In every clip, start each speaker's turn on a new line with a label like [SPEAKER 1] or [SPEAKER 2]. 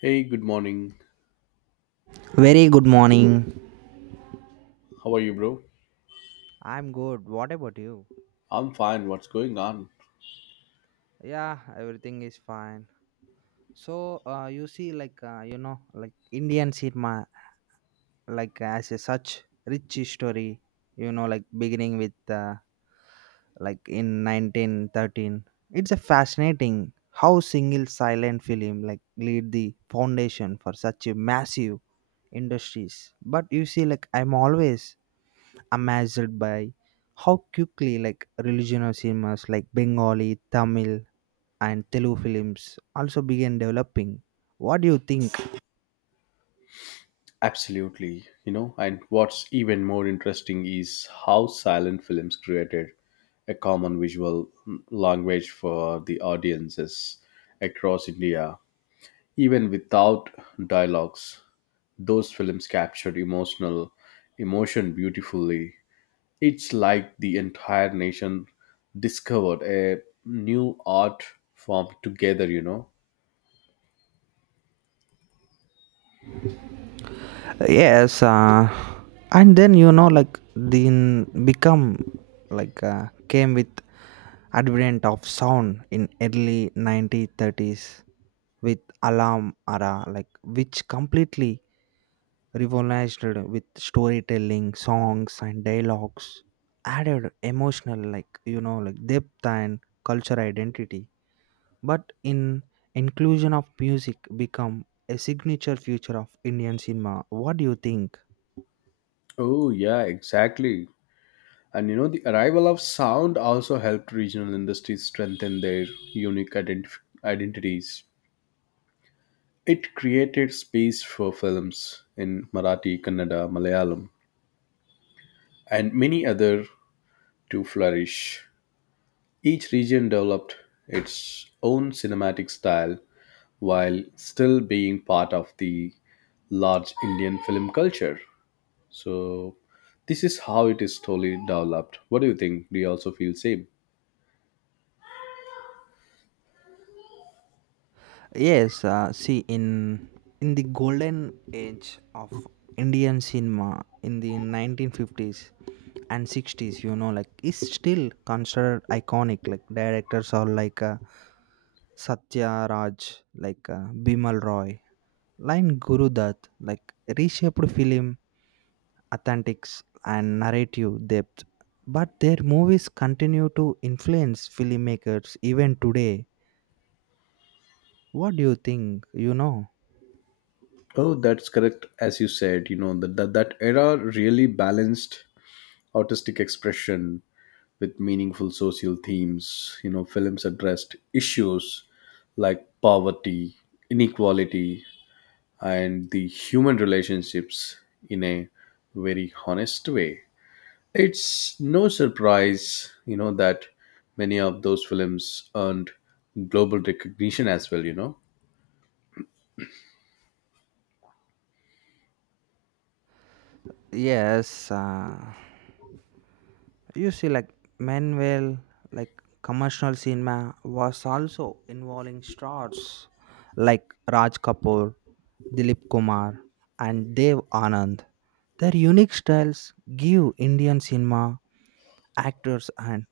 [SPEAKER 1] Hey, good morning.
[SPEAKER 2] Very good morning.
[SPEAKER 1] How are you, bro?
[SPEAKER 2] I'm good. What about you?
[SPEAKER 1] I'm fine. What's going on?
[SPEAKER 2] Yeah, everything is fine. So, you see, like, you know, like Indian cinema, like, as a such rich history, you know, like beginning with, like, in 1913. It's a fascinating how single silent film, like, laid the foundation for such a massive industries. But you see, like, I'm always amazed by how quickly like regional cinemas like Bengali, Tamil, and Telugu films also began developing. What do you think?
[SPEAKER 1] Absolutely. You know, and what's even more interesting is how silent films created a common visual language for the audiences across India. Even without dialogues, those films captured emotion beautifully. It's like the entire nation discovered a new art form together, you know.
[SPEAKER 2] Yes, and then you know like then become like came with advent of sound in early 1930s with alarm era like which completely revolutionized with storytelling, songs, and dialogues, added emotional, like, you know, like depth and cultural identity. But in inclusion of music become a signature feature of Indian cinema. What do you think?
[SPEAKER 1] Oh, yeah, exactly. And you know, the arrival of sound also helped regional industries strengthen their unique identif- identities. It created space for films in Marathi, Kannada, Malayalam, and many other to flourish. Each region developed its own cinematic style while still being part of the large Indian film culture. So, this is how it is slowly developed. What do you think? Do you also feel same?
[SPEAKER 2] Yes, see in the golden age of Indian cinema in the 1950s and 60s, you know, like is still considered iconic. Like directors are like Satya Raj, like Bimal Roy, line Guru Dutt, like reshaped film authentics and narrative depth. But their movies continue to influence filmmakers even today. What do you think? You know.
[SPEAKER 1] Oh, that's correct. As you said, you know that era really balanced artistic expression with meaningful social themes. You know, films addressed issues like poverty, inequality, and the human relationships in a very honest way. It's no surprise, you know, that many of those films earned global recognition as well. You know.
[SPEAKER 2] Yes, you see, like Manuel, like commercial cinema was also involving stars like Raj Kapoor, Dilip Kumar, and Dev Anand. Their unique styles give Indian cinema actors an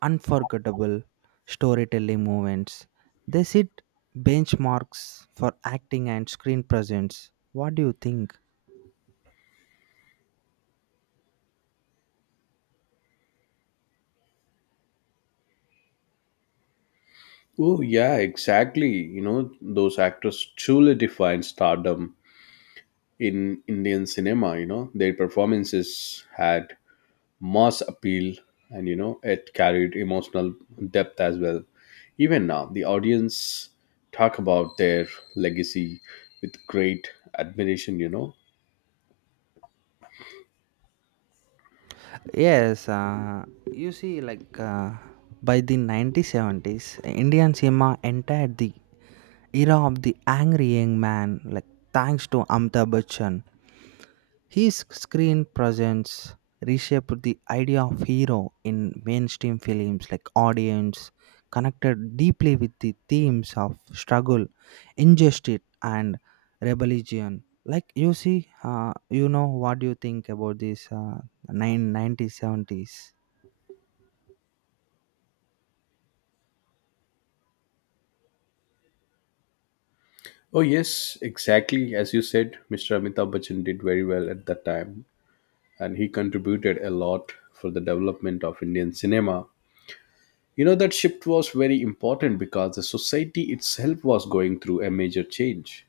[SPEAKER 2] unforgettable storytelling moments. They set benchmarks for acting and screen presence. What do you think?
[SPEAKER 1] Oh, yeah, exactly. You know, those actors truly defined stardom in Indian cinema. You know, their performances had mass appeal and, you know, it carried emotional depth as well. Even now, the audience talk about their legacy with great admiration, you know.
[SPEAKER 2] Yes, you see, like by the 1970s, Indian cinema entered the era of the angry young man, like thanks to Amitabh Bachchan. His screen presence reshaped the idea of hero in mainstream films, like audience connected deeply with the themes of struggle, injustice, and rebellion. Like you see, you know what do you think about this 9 1970s?
[SPEAKER 1] Oh, yes, exactly. As you said, Mr. Amitabh Bachchan did very well at that time, and he contributed a lot for the development of Indian cinema. You know, that shift was very important because the society itself was going through a major change.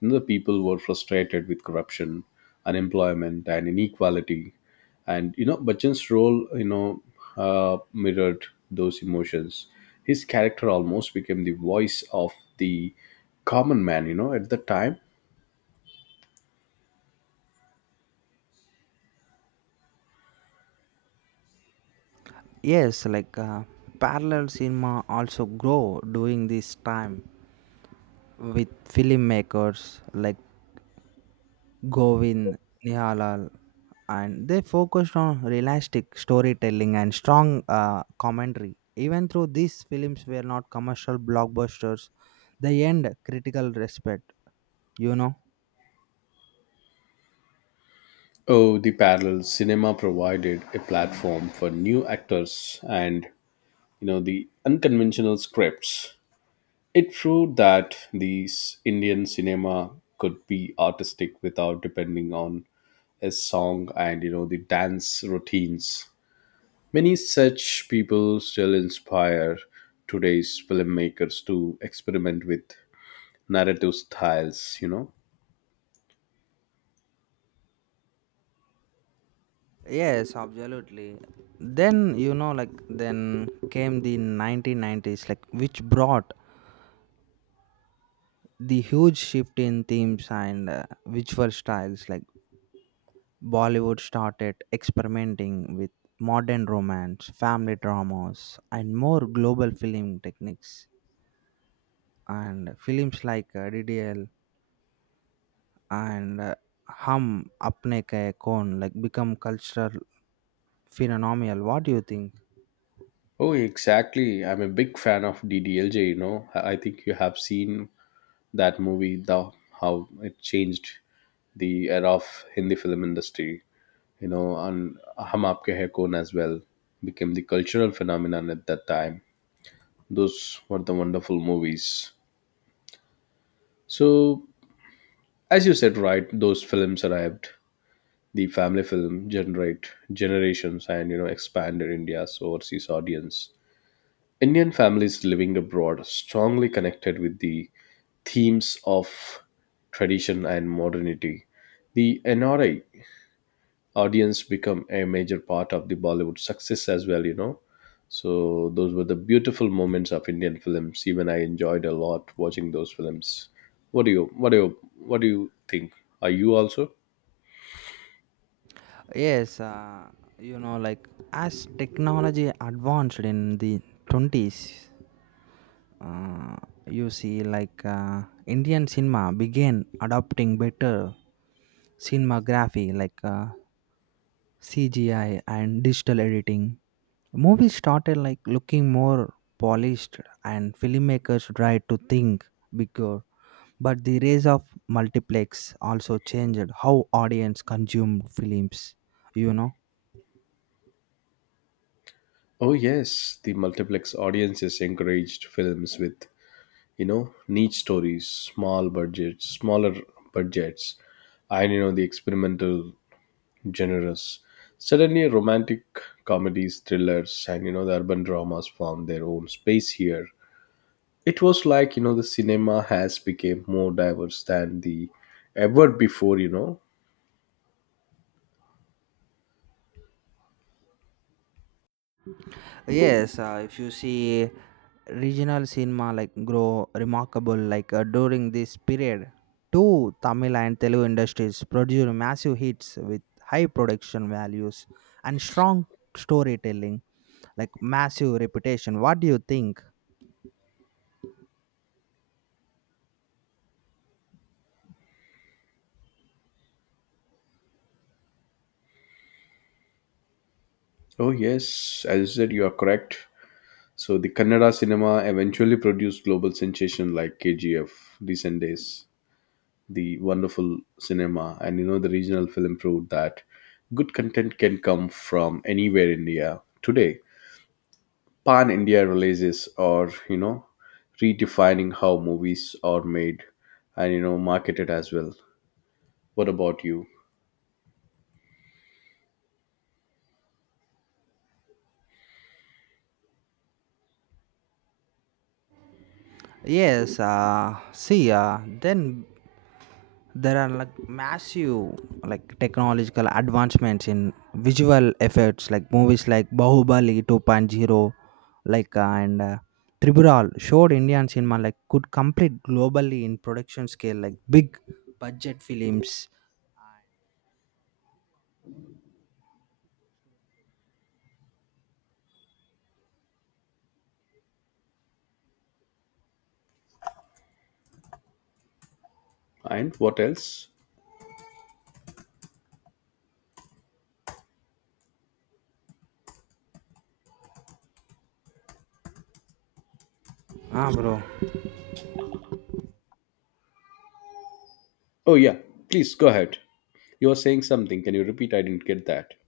[SPEAKER 1] You know, the people were frustrated with corruption, unemployment, and inequality. And, you know, Bachchan's role, you know, mirrored those emotions. His character almost became the voice of the common man, you know, at the time.
[SPEAKER 2] Yes, like parallel cinema also grow during this time with filmmakers like Govind Nihalal, and they focused on realistic storytelling and strong commentary. Even though these films were not commercial blockbusters, they earned critical respect. You know.
[SPEAKER 1] Oh, the parallel cinema provided a platform for new actors and, you know, the unconventional scripts. It proved that Indian cinema could be artistic without depending on a song and you know the dance routines. Many such people still inspire today's filmmakers to experiment with narrative styles, you know.
[SPEAKER 2] Yes, absolutely. Then you know, like then came the 1990s, like which brought the huge shift in themes and visual styles like Bollywood started experimenting with modern romance family dramas and more global film techniques and films like ddl and hum apne ke kon like become cultural phenomenal. What do you think?
[SPEAKER 1] Oh, exactly. I'm a big fan of DDLJ, you know. I think you have seen that movie, the how it changed the era of Hindi film industry. You know, and Hum Aapke Hai Kaun as well became the cultural phenomenon at that time. Those were the wonderful movies. So, as you said, right, those films arrived. The family film generate generations and you know expanded India's overseas audience. Indian families living abroad strongly connected with the themes of tradition and modernity. The NRI audience become a major part of the Bollywood success as well, you know. So those were the beautiful moments of Indian films, even I enjoyed a lot watching those films. What do you what do you what do you think? Are you also?
[SPEAKER 2] Yes, you know like as technology advanced in the 20s, uh, you see like Indian cinema began adopting better cinematography like CGI and digital editing. Movies started like looking more polished and filmmakers tried to think bigger. But the rise of multiplex also changed how audience consumed films. You know.
[SPEAKER 1] Oh yes, the multiplex audiences encouraged films with, you know, niche stories, smaller budgets, and you know the experimental genres. Suddenly, romantic comedies, thrillers, and you know the urban dramas found their own space here. It was like you know the cinema has become more diverse than the ever before. You know.
[SPEAKER 2] Yes, if you see regional cinema like grow remarkable like during this period two Tamil and Telugu industries produced massive hits with high production values and strong storytelling like massive reputation. What do you think?
[SPEAKER 1] Oh yes, as you said, you are correct. So the Kannada cinema eventually produced global sensation like KGF, Recent Days, the wonderful cinema, and you know the regional film proved that good content can come from anywhere in India today. Pan India releases or you know redefining how movies are made and you know marketed as well. What about you?
[SPEAKER 2] Yes, see, then there are like massive like technological advancements in visual effects like movies like Bahubali 2.0, like and tribhural showed Indian cinema like could compete globally in production scale like big budget films.
[SPEAKER 1] And what else?
[SPEAKER 2] Bro.
[SPEAKER 1] Oh yeah, please go ahead. You were saying something. Can you repeat? I didn't get that.